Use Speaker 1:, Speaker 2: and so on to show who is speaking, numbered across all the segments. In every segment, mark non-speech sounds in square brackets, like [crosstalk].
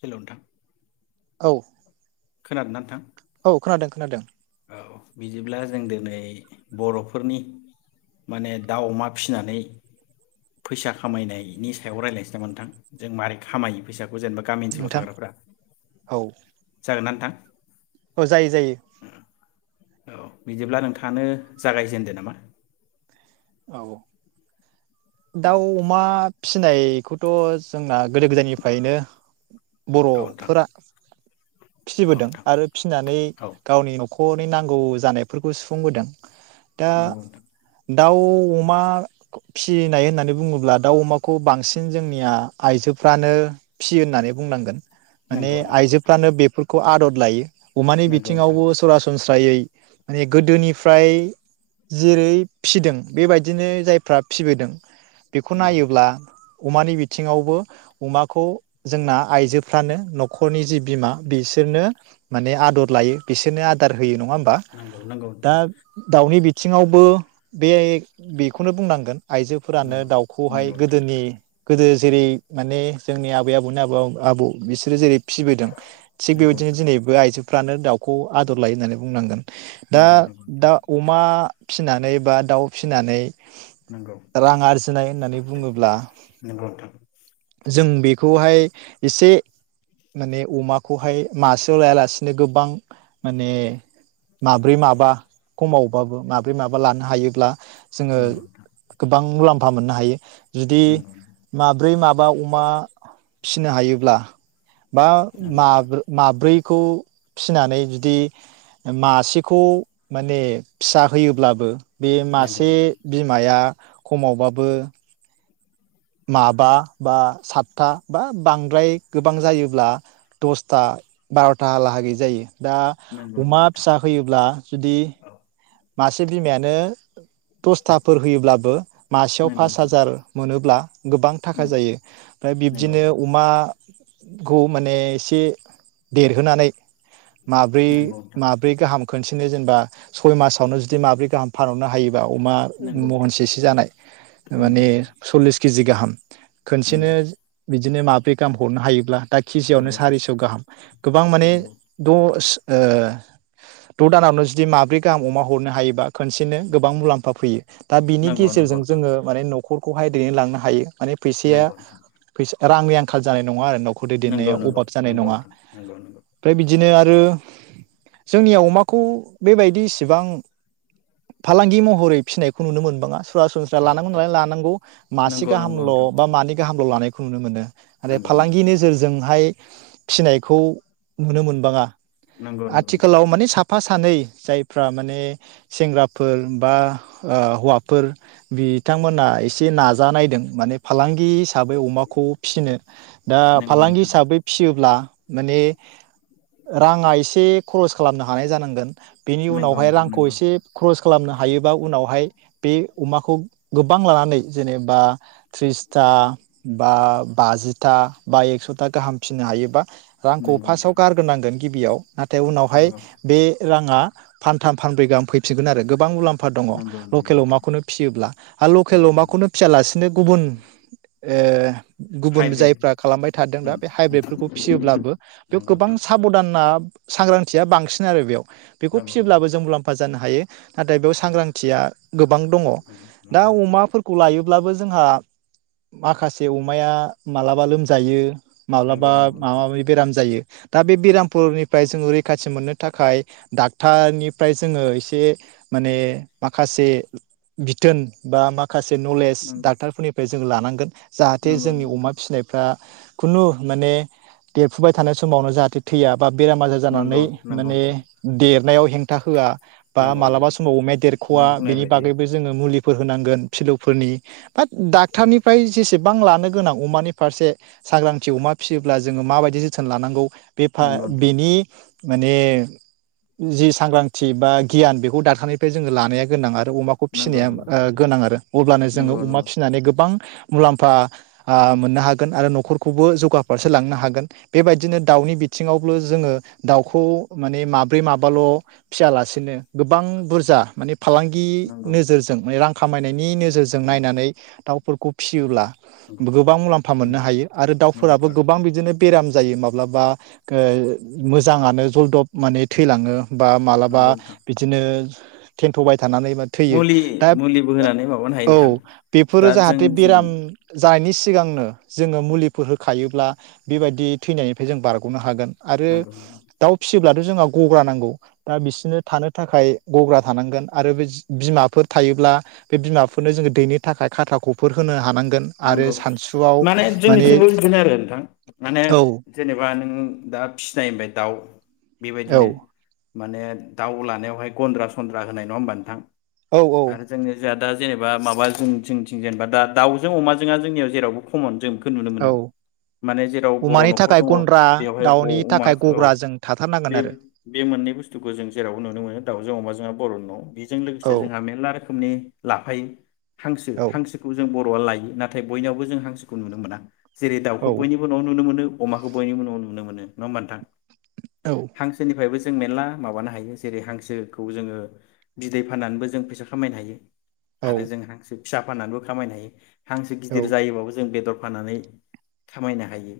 Speaker 1: हेल' नोंथां?
Speaker 2: औ।
Speaker 1: खोनादोंना नोंथां?
Speaker 2: औ खोनादों खोनादों।
Speaker 1: औ बिदिब्ला जों दिनै बर'फोरनि माने दाउ, अमा फिसिनानै फैसा खामायनायनि सायाव रायज्लायनोसै नामा नोंथां जों मारै खामायो फैसा जेनेबा गामि ओनसोलाव
Speaker 2: नोंथां
Speaker 1: थाग्राफ्रा
Speaker 2: औ
Speaker 1: जागोन ना नोंथां?
Speaker 2: औ जायो जायो।
Speaker 1: औ बिदिब्ला नोंथाङानो जागायजेनदो नामा।
Speaker 2: औ।
Speaker 1: औ
Speaker 2: दाउ अमा फिसिनायखौथ' जोंना गोदो गोदायनिफ्रायनो
Speaker 1: औ नोंथां
Speaker 2: बर'फोरा
Speaker 1: औ
Speaker 2: फिसिबोदों
Speaker 1: नोंथां
Speaker 2: आरो फिसिनानै
Speaker 1: औ
Speaker 2: गावनि न' नख'रनि नांगौ जानायफोरखौ सुफुंबोदों। दा
Speaker 1: नंगौ नोंथां।
Speaker 2: दाउ अमा फिनाय होननानै बुङोब्ला दाउ अमाखौ बांसिन जोंनिया आइजोफ्रानो फिसियो होननानै बुंनांगोन। माने
Speaker 1: नंगौ नंगौ नोंथां
Speaker 2: आइजोफ्रानो बेफोर खौ आदद लायो। अमानि
Speaker 1: नंगौ नोंथां
Speaker 2: बिथिङावबो सरासनस्रा यै माने गोदोनिफ्राय जेरै फिसिदों बेबायदिनो जायफ्रा फिबोदों बेखौ
Speaker 1: नंगौ
Speaker 2: नायोब्ला अमानि बिथिङावबो अमाखौ जोंना आइजो फानो न'खरनि जि बिमा बिसोरनो माने आदर लायो बिसोरनो आदार होयो नङा होनबा दा
Speaker 1: नोंथां
Speaker 2: दाउनि बिथ बिथिङावबो बे बेखौनो बुंनांगोन आइजोफोरानो
Speaker 1: नंगौ
Speaker 2: दाउखौहाय
Speaker 1: नंगौ नोंथां
Speaker 2: गोदोनि गोदो जेरै माने जोंनि आबै आबौनि आबौ आबौ बिसोरो जेरै फिसिबोदों थिग
Speaker 1: नंगौ नंगौ
Speaker 2: बेबायदिनो दिनैबो आइजो फ्रानो दाउखौ आदर लायो होननानै बुंनांगोन।
Speaker 1: नोंथां
Speaker 2: दा
Speaker 1: नंगौ नोंथां
Speaker 2: दा अमा फिसिनानै [unintelligible] फिसिनानै
Speaker 1: नंगौ
Speaker 2: रां आरजिनाय होननानै बुङोब्ला
Speaker 1: नंगौ नोंथां नंगौ नोंथां
Speaker 2: जों बेखौहाय एसे माने अमाखौहाय मासेयाव लायालासेनो गोबां माने माब्रै माबा खमावबाबो माब्रै माबा लानो हायोब्ला जोङो
Speaker 1: नंगौ नोंथां
Speaker 2: गोबां मुलाम फा मोननो हायो। जुदि
Speaker 1: नंगौ नंगौ
Speaker 2: माब्रै माबा अमा फिसिनो हायोब्ला बा
Speaker 1: नंगौ नोंथां
Speaker 2: मा-माब्रै खौ फिनानै जुदि मासेखौ माने फिसा होयोब्लाबो बे
Speaker 1: नंगौ
Speaker 2: मासे
Speaker 1: नोंथां
Speaker 2: बिमाया खमावबाबो माबा बा सातथा बा बांद्राय गोबां जायोब्ला दसथा बार'थालागै जायो दा
Speaker 1: नंगौ नंगौ
Speaker 2: अमा
Speaker 1: नोंथां
Speaker 2: फिसा होयोब्ला जुदि
Speaker 1: औ
Speaker 2: मासे बिमायानो दस्थाफोर होयोब्लाबो मासेयाव
Speaker 1: नंगौ
Speaker 2: पास
Speaker 1: नोंथां
Speaker 2: हाजार मोनोब्ला गोबां थाखा
Speaker 1: उम
Speaker 2: जायो ओमफ्राय
Speaker 1: नंगौ
Speaker 2: बिब्दिनो
Speaker 1: नोंथां
Speaker 2: अमा ग माने एसे देरहोनानै माब्रै
Speaker 1: नंगौ नोंथां
Speaker 2: माब्रै गाहाम खनसेनो जेनेबा सय मासावनो जुदि माब्रै गाहाम फानहरनो हायो बा अमा
Speaker 1: नंगौ नोंथां
Speaker 2: महनसेसो जानाय
Speaker 1: नंगौ
Speaker 2: माने
Speaker 1: नंगौ
Speaker 2: सलिस केजि गाहाम खनसेनो
Speaker 1: नंगौ
Speaker 2: बिदिनो माब्रै गाहाम हरनो हायोब्ला दा केजियावनो सारिस' गाहाम गोबां माने दस ओ द दानावनो जुदि माब्रै गाहाम अमा हरनो हायोबा खनसेनो गोबां मुलाम्फा फैयो दा बिनि
Speaker 1: नंगौ नोंथां नंगौ
Speaker 2: गेजेरजों
Speaker 1: नोंथां
Speaker 2: जोङो माने न'खर खौहाय दिनै लांनो हायो माने फैसाया
Speaker 1: नंगौ नोंथां
Speaker 2: फैसा रांनि आंखाल जानाय नङा आरो [unintelligible]
Speaker 1: नंगौ
Speaker 2: दैदेननायाव
Speaker 1: नंगौ
Speaker 2: अभाब जानाय
Speaker 1: नंगौ
Speaker 2: नङा
Speaker 1: नोंथां नंगौ नंगौ
Speaker 2: ओमफाय बिदिनो ओ जोंनियाव अमाखौ बेबायदि सि सिबां फालांगि महरै फिसिनायखौ नुनो मोनबाङा सरासनस्रा
Speaker 1: औ
Speaker 2: लानांगौ
Speaker 1: औ
Speaker 2: नालाय लानांगौ मासे
Speaker 1: नंगौ नंगौ
Speaker 2: गाहामल'
Speaker 1: नोंथां
Speaker 2: बा मानै गाहामल' लानाय बेखौ नुनो मोनो आरो
Speaker 1: नंगौ नंगौ
Speaker 2: फालांगि नोजोरजोंहाय फिनायखौ नुनो मोनबाङा
Speaker 1: नंगौ नंगौ नोंथां
Speaker 2: आथिखालाव माने साफ फा सानै जाय फ्रा माने सेंग्राफोर बा ओ हौवाफोर बिथांमोना एसे नाजानायदों माने फालांगि हिसाबै अमाखौ फिसिनो दा
Speaker 1: नंगौ
Speaker 2: फालांगि
Speaker 1: नोंथां
Speaker 2: हिसाबै फियोब्ला माने राङा एसे खरस खालामनो हानाय जानांगोन बेनि
Speaker 1: नंगौ
Speaker 2: उनावहाय
Speaker 1: नोंथां
Speaker 2: रांखौ एसे खरस खालामनो हायोबा उनावहाय बे अमाखौ गोबां लानानै जेनेबा थ्रिसथा बा बाजिथा बा एक्स'था गाहाम फिनो हायोबा रांखौ
Speaker 1: नंगौ नंगौ
Speaker 2: फार्स्टाव
Speaker 1: नोंथां
Speaker 2: गारग्रोनांगोन गिबियाव नाथाय उनावहाय
Speaker 1: नंगौ
Speaker 2: बे राङा फानथाम फानबै गाहाम फैफिनगोन आरो गोबां मुलाम फा दङ
Speaker 1: नंगौ नंगौ
Speaker 2: लकेल
Speaker 1: नोंथां
Speaker 2: अमाखौनो फिसियोब्ला आरो लकेल
Speaker 1: नंगौ नंगौ
Speaker 2: अमाखौनो फिसियालासिनो गुबुन ए गुबुन
Speaker 1: हाइब्रिद
Speaker 2: जायफ्रा खालामबाय थादों दा
Speaker 1: उम
Speaker 2: बे
Speaker 1: उम
Speaker 2: हाइब्रिदफोरखौ फिसियोब्लाबो बेयाव
Speaker 1: नंगौ
Speaker 2: गोबां
Speaker 1: नोंथां
Speaker 2: साबधाना सांग्रांथिया बांसिन आरो बेयाव बेखौ
Speaker 1: नंगौ नंगौ
Speaker 2: फिसियोब्लाबो जों मुलाम्फा जानो हायो। नाथाय बेयाव
Speaker 1: औ
Speaker 2: सांग्रांथिया गोबां दङ
Speaker 1: नंगौ
Speaker 2: दा
Speaker 1: नंगौ नोंथां
Speaker 2: अमाफोरखौ लायो अब्लाबो जोंहा माखासे अमाया मालाबा लोमजायो माब्लाबा
Speaker 1: नंगौ नंगौ नोंथां
Speaker 2: माबा माबि बेराम जायो दा बे बेरामफोरनिफ्राय जों रै रैखाथि मोननो थाखाय डाक्टारनिफ्राय जोङो एसे माने माखासे बिथोन बा मा माखासे नलेज
Speaker 1: नंगौ
Speaker 2: डाक्टारफोरनिफ्राय जों जों लानांगोन जाहाथे
Speaker 1: नंगौ
Speaker 2: जोंनि अमा फिसिनायफ्रा खुनु माने देरफुबाय थानाय समावनो जाहाथे थैया बा बेराम आजार जानानै
Speaker 1: नंगौ नंगौ
Speaker 2: माने
Speaker 1: नोंथां
Speaker 2: देरनायाव हेंथा होआ बा
Speaker 1: नंगौ
Speaker 2: मालाबा
Speaker 1: नंगौ नोंथां नंगौ
Speaker 2: समाव अमाया
Speaker 1: नों
Speaker 2: देरख'वा
Speaker 1: बुंनाय
Speaker 2: बेनि
Speaker 1: बायदि
Speaker 2: बागैबो जोंङो मुलि फोर होनांगोन फिलौफोरनि बाट डाक्टारनिफ्राय जेसेबां लानो गोनां अमानि फारसे सांग्रांथि अमा फिसियोब्ला जोङो माबायदि जोथोन लानांगौ बेफा
Speaker 1: नंगौ नोंथां
Speaker 2: बेनि माने जि सांग्रांथि बा गियान बेखौ दाकटारनिफ्राय जोङो लानाया गोनां आरो अमाखौ
Speaker 1: नंगौ
Speaker 2: फिसिनाया ओ
Speaker 1: नंगौ
Speaker 2: गोनां आरो अब्लानो जोङो
Speaker 1: नंगौ
Speaker 2: अमा फिसिनानै गोबां मुलाम्फा ओ मोननो हागोन आरो न'खरखौबो जौगाफारसे लांनो हागोन बेबायदिनो दाउनि बिथिङावबो जोङो दाउखौ माने माब माब्रै माबाल' फियालासेनो गोबां बुरजा माने फालांगि
Speaker 1: नंगौ
Speaker 2: नोजोरजों माने रां खामायनायनि नि नोजोरजों
Speaker 1: नंगौ नंगौ
Speaker 2: नायनानै दाउ फोरखौ फिसियोब्ला
Speaker 1: नंगौ
Speaker 2: गोबां मुलाम्फा मोननो
Speaker 1: नंगौ
Speaker 2: हायो आरो
Speaker 1: नंगौ
Speaker 2: दाउफोराबो
Speaker 1: आरो
Speaker 2: गोबां बिदिनो बेराम जायो माब्लाबा मोजांङानो जलदब माने थैलाङो। बा मालाबा
Speaker 1: नंगौ नोंथां
Speaker 2: बिदिनो थेन्थ'बाय थानानैबो थैयो
Speaker 1: मुलि
Speaker 2: दा
Speaker 1: मुलिबो होनानै माबानो हायो
Speaker 2: औ
Speaker 1: नोंथां
Speaker 2: बेफोर
Speaker 1: दा
Speaker 2: जाहाथे
Speaker 1: जोंनिथिं
Speaker 2: बेराम सिगांनो जोङो मुलिफोर होखायोब्ला बेबायदि थैनायनिफ्राय जों बारग'नो हागोन। आरो
Speaker 1: नंगौ नंगौ
Speaker 2: दाउ फि जेब्लाथ जोंआ गग्रा नांगौ दा बिसोरनो थानो थाखाय गग्रा थानांगोन आरो बे बिमाफोर थायोब्ला बे बिमाफोरनो जोङो दैनो थाखाय खाथा खफोर होनो हानांगोन। आरो
Speaker 1: नंगौ
Speaker 2: सानसुआव
Speaker 1: माने जोंनिथिंबो बिदिनो आरो नोंथां माने
Speaker 2: औ
Speaker 1: जेनेबा नों दा फिनाय होनबाय दाउ।
Speaker 2: औ
Speaker 1: बेबायदिनो माने दाउ लानायावहाय गन्द्रा सन्द्रा होनाय नङा होमबा नोंथां?
Speaker 2: औ, औ।
Speaker 1: आरो जोंनि दा जेनेबा माबा जों थिं थिं जेनबा दा दाउ जों अमाज जोंआ जोंनियाव जेरावबो खमन जों खौ नुनो मोनो।
Speaker 2: औ
Speaker 1: माने जेराव बर'
Speaker 2: अमानि
Speaker 1: न'खर
Speaker 2: थाखाय
Speaker 1: दङ
Speaker 2: गन्द्रा
Speaker 1: बेवहाय ग
Speaker 2: दाउनि
Speaker 1: अमा
Speaker 2: थाखाय
Speaker 1: औ
Speaker 2: गग्रा जों
Speaker 1: बे
Speaker 2: थाथारनांगोन आरो
Speaker 1: बे मोननै बुस्थुखौ जों जेरावबो नुनो मोनो दाउजों अमाजोंहा बर' न' बेजों लोगोसे
Speaker 2: औ
Speaker 1: जोंहा मेरला रोखोमनि लाफायो। हांसो
Speaker 2: औ
Speaker 1: हांसोखौ जों बर' [unintelligible] नाथाय बयनिआवबो जों हांसोखौ नुनो मोना। जेरै- दाउखौ
Speaker 2: औ
Speaker 1: बयनिबो न'आव नुनो मोनो अमाखौ बयनिबो न'आव नुनो मोनो नङा होमबा नोंथां?
Speaker 2: औ
Speaker 1: हांसोनिफ्रायबो जों मेर्ला माबानो हायो जेरै- हांसोखौ जोङो बिदै फाननानैबो जों फैसा खामायनो हायो।
Speaker 2: औ
Speaker 1: आरो जों हांसो फिसा फाननानैबो खामायनो हायो। हांसो गिदिर जायोबाबो जों बेदर होफानानै खामायनो हायो।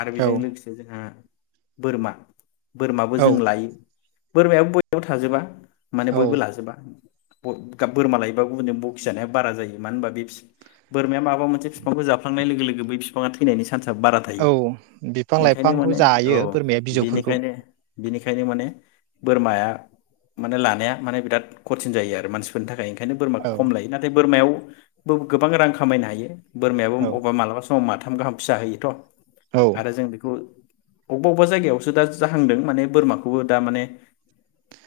Speaker 1: आरो बेजों लोगोसे जोंहा बोरमा बोरमाबो
Speaker 2: औ
Speaker 1: जों लायो बोरमायाबो बयनावबो थाजोबा। माने
Speaker 2: औ
Speaker 1: बयबो लाजोबा। ब बोरमा लायोबा गुबुनजों बखिजानाया बारा जायो मानो होनबा बे बोरमाया माबा मोनसे बिफांखौ जाफ्लांनाय लोगो बै बिफाङा थैनायनि चान्सआ बारा थायो
Speaker 2: औ बिफां
Speaker 1: ओंखायनो माने
Speaker 2: लाइफांखौ
Speaker 1: औ
Speaker 2: जायो बोरमाया बिजौफोरखौ
Speaker 1: बिनिखायनो बिनिखायनो माने बोरमाया माने लानाया माने बिराद खथिन जायो आरो मानसिफोरनि थाखाय बेनिखायनो बोरमाखौ
Speaker 2: औ
Speaker 1: खम लायो नाथाय बोरमायावबो गोबां रां खामायनो हायो बोरमायाबो
Speaker 2: औ
Speaker 1: अबा मालाबा सम माव माथाम गाहाम फिसा होयोथ'
Speaker 2: औ
Speaker 1: आरो जों बेखौ अबेबा अबेबा जायगायावसो दा जाहांदों माने बोरमाखौबो दा माने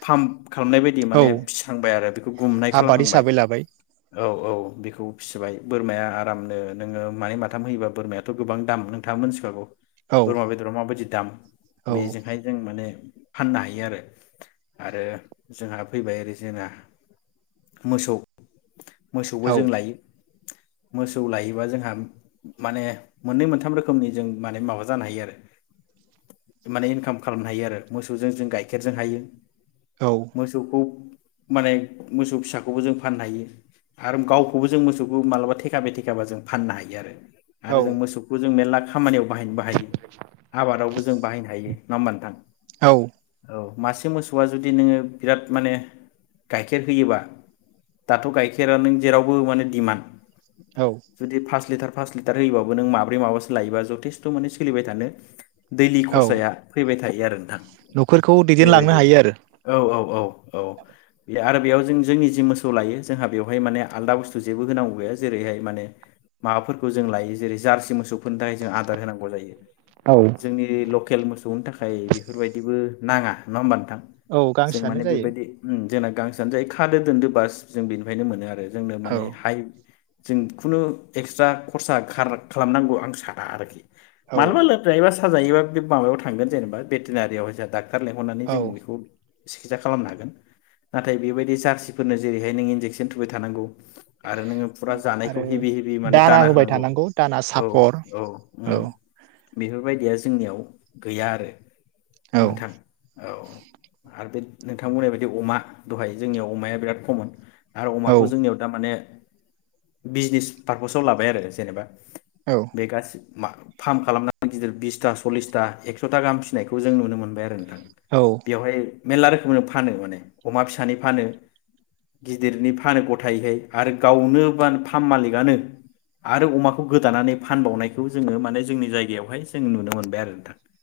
Speaker 1: फार्म खालामनाय बायदि
Speaker 2: औ
Speaker 1: माने फिसहांबाय आरो बेखौ गुमनाय
Speaker 2: आबाद
Speaker 1: खालामहांबाय
Speaker 2: हिसाबै लाबाय
Speaker 1: औ औ बेखौ फिसिबाय बोरमाया आरामनो नोङो मानै माथाम होयोबा बोरमायाथ' गोबां दाम नोंथाङा मोनथिखागौ
Speaker 2: औ
Speaker 1: बोरमा बेदरा माबादि दां
Speaker 2: औ
Speaker 1: बेजोंहाय जों माने फाननो हायो आरो आरो जोंहा फैबाय ओरै जोंहा मोसौ मोसौबो
Speaker 2: औ
Speaker 1: जों लायो। मोसौ लायोबा जोंहा माने मोननै मोनथाम रोखोमनि जों माने माबा जानो हायो आरो माने इनकाम खालामनो हायो आरो मोसौजों जों गाइखेरजों हायो। मोसौखौ माने मोसौ फिसाखौबो जों फाननो हायो आरो गावखौबो जों मोसौ नों मालाबा थेखा बे थेखाबा जों फाननो हायो आरो।
Speaker 2: औ
Speaker 1: आरो जों मोसौखौ जों मेरला खामानियाव बाहायनोबो हायो आबादावबो जों बाहायनो हायो। नङा होमबा नोंथां?
Speaker 2: औ।
Speaker 1: औ मासे मोसौआ जुदि नोङो बिराद माने गाइखेर होयोबा दाथ' गाइखेरा नों जेरावबो माने डिमान्ड।
Speaker 2: औ
Speaker 1: जुदि फास लिटार पास लिटार होयोबाबो नों माब्रै माबासो लायोबा जथेस्थ माने सोलिबाय थानो दैलि
Speaker 2: औ
Speaker 1: खरसाया फैबाय था थायो आरो नोंथा।
Speaker 2: न'खरखौ दैदेनलांनो हायो आरो।
Speaker 1: औ औ औ बे आरो बेयाव जों जोंनि जि मोसौ लायो जोंहा बेवहाय माने आलदा बुस्थु जेबो होनांगौ बेयो जेरैहाय माने माबाफोरखौ जों लायो जेरै जार्सि मोसौ बिनि थाखाय जों आदार होनांगौ जायो
Speaker 2: औ
Speaker 1: जोंनि एरियायाव लकेल मोसौनि थाखाय बेफोरबायदिबो नाङा नङा होमबा थां
Speaker 2: औ
Speaker 1: जों
Speaker 2: गांसोआनो
Speaker 1: माने
Speaker 2: जायो
Speaker 1: बेबायदि उम जे [unintelligible] गांसानो जायो खादो दोनदो बास जों बेनिफायनो मोनो आरो। जोंनो
Speaker 2: औ
Speaker 1: माने हाइ जों खुनु एक्सट्रा खरसा खार खालामनांगौ आं साना आरोखि।
Speaker 2: औ
Speaker 1: [unintelligible] साजायोबा बे माबायाव थांगोन जेनेबा भेटेनारियाव जोंहा डाक टार लेंहरनानै
Speaker 2: औ
Speaker 1: जों बेखौ सिकित्सा खालामनो हागोन नाथाय बेबायदि जारसिफोरनो जेरैहाय नों इन्जेकसन थुबाय थानांगौ आरो नोङो पुरा जानायखौ
Speaker 2: आरो
Speaker 1: हेभि हेभि माने दाना
Speaker 2: होबाय
Speaker 1: होनांगौ
Speaker 2: थानांगौ दाना
Speaker 1: औ
Speaker 2: सापर
Speaker 1: औ
Speaker 2: औ
Speaker 1: उम। बेफोरबायदिया जोंनियाव गैया आरो।
Speaker 2: औ
Speaker 1: नोंथां औ आर बे नोंथांमोननाय बायदि अमा दहाय जोंनियाव अमाया बिराद कमन आरो
Speaker 2: औ
Speaker 1: अमाखौ जोंनियाव दा माने बिजनेस पार्पसाव लाबाय आरो जेनेबा
Speaker 2: औ
Speaker 1: बे गास फार्म खालामनानै गिदिर बिसथा सल्लिसथा एकस'था गाहाम फिसिनायखौ जों नुनो मोनबाय आरो।
Speaker 2: औ
Speaker 1: बेवहाय मेर्ला रोखोमनो फानो माने अमा फिसानि फानो गिदिरनि फानो गथायैहाय आरो गावनो गोब फार्म मालिकआनो आरो अमाखौ गोदानानै फानबावनायखौ जोङो माने जोंनि जायगायावहाय जों नुनो मोनबाय आरो।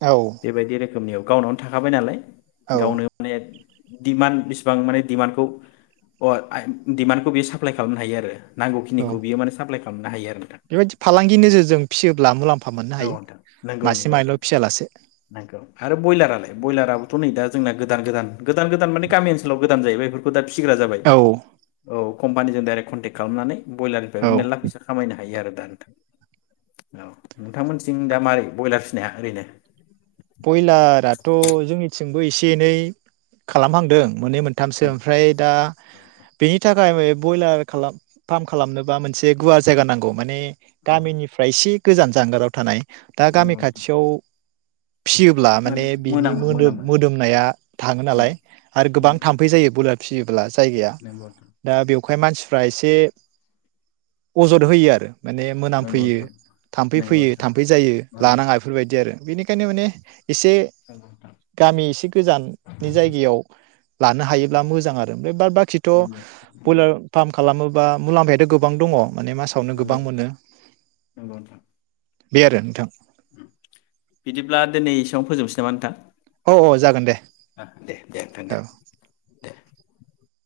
Speaker 2: औ
Speaker 1: बेबायदि रो रोखोमनियाव गावनो थाखाबाय नालाय
Speaker 2: औ
Speaker 1: गावनो माने दिडमान्ड बेसिबां माने दिडमान्डखौ डिमान्डखौ बे साप्लााय खालामनो हायो आरो नांगौखिनिखौ
Speaker 2: औ
Speaker 1: बियोान साफ्लाय खालामनो हायो आरो नोंथां
Speaker 2: बेबायदि फालांगि नोजोरजों फिसियोब्ला मुलाम्फा मोननो
Speaker 1: औ
Speaker 2: हायो
Speaker 1: नोंथां नंगौ
Speaker 2: मासे
Speaker 1: नंगौ नोंथां
Speaker 2: मानैल' फियालासे।
Speaker 1: नंगौ आरो ब्रयलारालाय ब्रयलाराबोथ' नै दा जोंना गोद गोदान गोदान गोदान माने गामि ओनसोलाव गोदान जायोबाय बेफोरखौ दा। फिसिग्रा जाबाय
Speaker 2: औ
Speaker 1: औ कम्पानि जों दाइरेक्ट कनटेक्ट खालामनानै ब्रयलारनिफ्रायबो
Speaker 2: औ
Speaker 1: मेरला फैसा खामायनो हायो आरो औ नोंथांमोनथिं दा मारै ब्रयलार फिनाया ओरैनो
Speaker 2: जोंबो एसे एनै खालामहांदों। मोननै मोनथामसो ओमफ्राय दा बेनि थाखाय फ्राय ब्रयलार खालाम फार्म खालामनोबा मोनसे गुवार जायगा नांगौ माने
Speaker 1: औ
Speaker 2: गामिनिफ्राय इसि गोजान जानगाराव थानाय दा गामि
Speaker 1: नंगौ नोंथां
Speaker 2: खाथियाव फिसियोब्ला माने बिनि
Speaker 1: मोनामो
Speaker 2: मोदोम
Speaker 1: मोनामो
Speaker 2: मोदोमनाया थाङो
Speaker 1: उम
Speaker 2: नालाय आरो
Speaker 1: उम
Speaker 2: गोबां थाम्फै जायो ब्रयलार फियोब्ला जायगाया‌
Speaker 1: नंगौ
Speaker 2: दा बेव ओंखाय मानसिफ्रा एसे अजद होयो आरो। माने मोनामफैयो
Speaker 1: नोंथां
Speaker 2: थाम्फै
Speaker 1: नंगौ
Speaker 2: फैयो
Speaker 1: नोंथां
Speaker 2: थाम्फै जायो
Speaker 1: नंगौ नोंथां
Speaker 2: लानाङा बेफोरबायदि आरो बेनिखायनो माने एसे
Speaker 1: नंगौ नोंथां
Speaker 2: गामि एसे गोजाननि जायगायाव। लानो हायोब्ला मोजां आरो बे बाद बाखिथ'
Speaker 1: नंगौ
Speaker 2: ब्रयलार फार्म खालामो बा मुलाम्फायाथ' गोबां दङ'। माने मासावनो
Speaker 1: नंगौ
Speaker 2: गोबां
Speaker 1: नोंथां
Speaker 2: मोनो।
Speaker 1: नंगौ नोंथां
Speaker 2: बे आरो नोंथां।
Speaker 1: बिदिब्ला दिनै एसेयावनो फोजोबनोसै नामा नोंथां?
Speaker 2: औ औ जागोन दे
Speaker 1: दे दे नोंथां
Speaker 2: औ।
Speaker 1: दे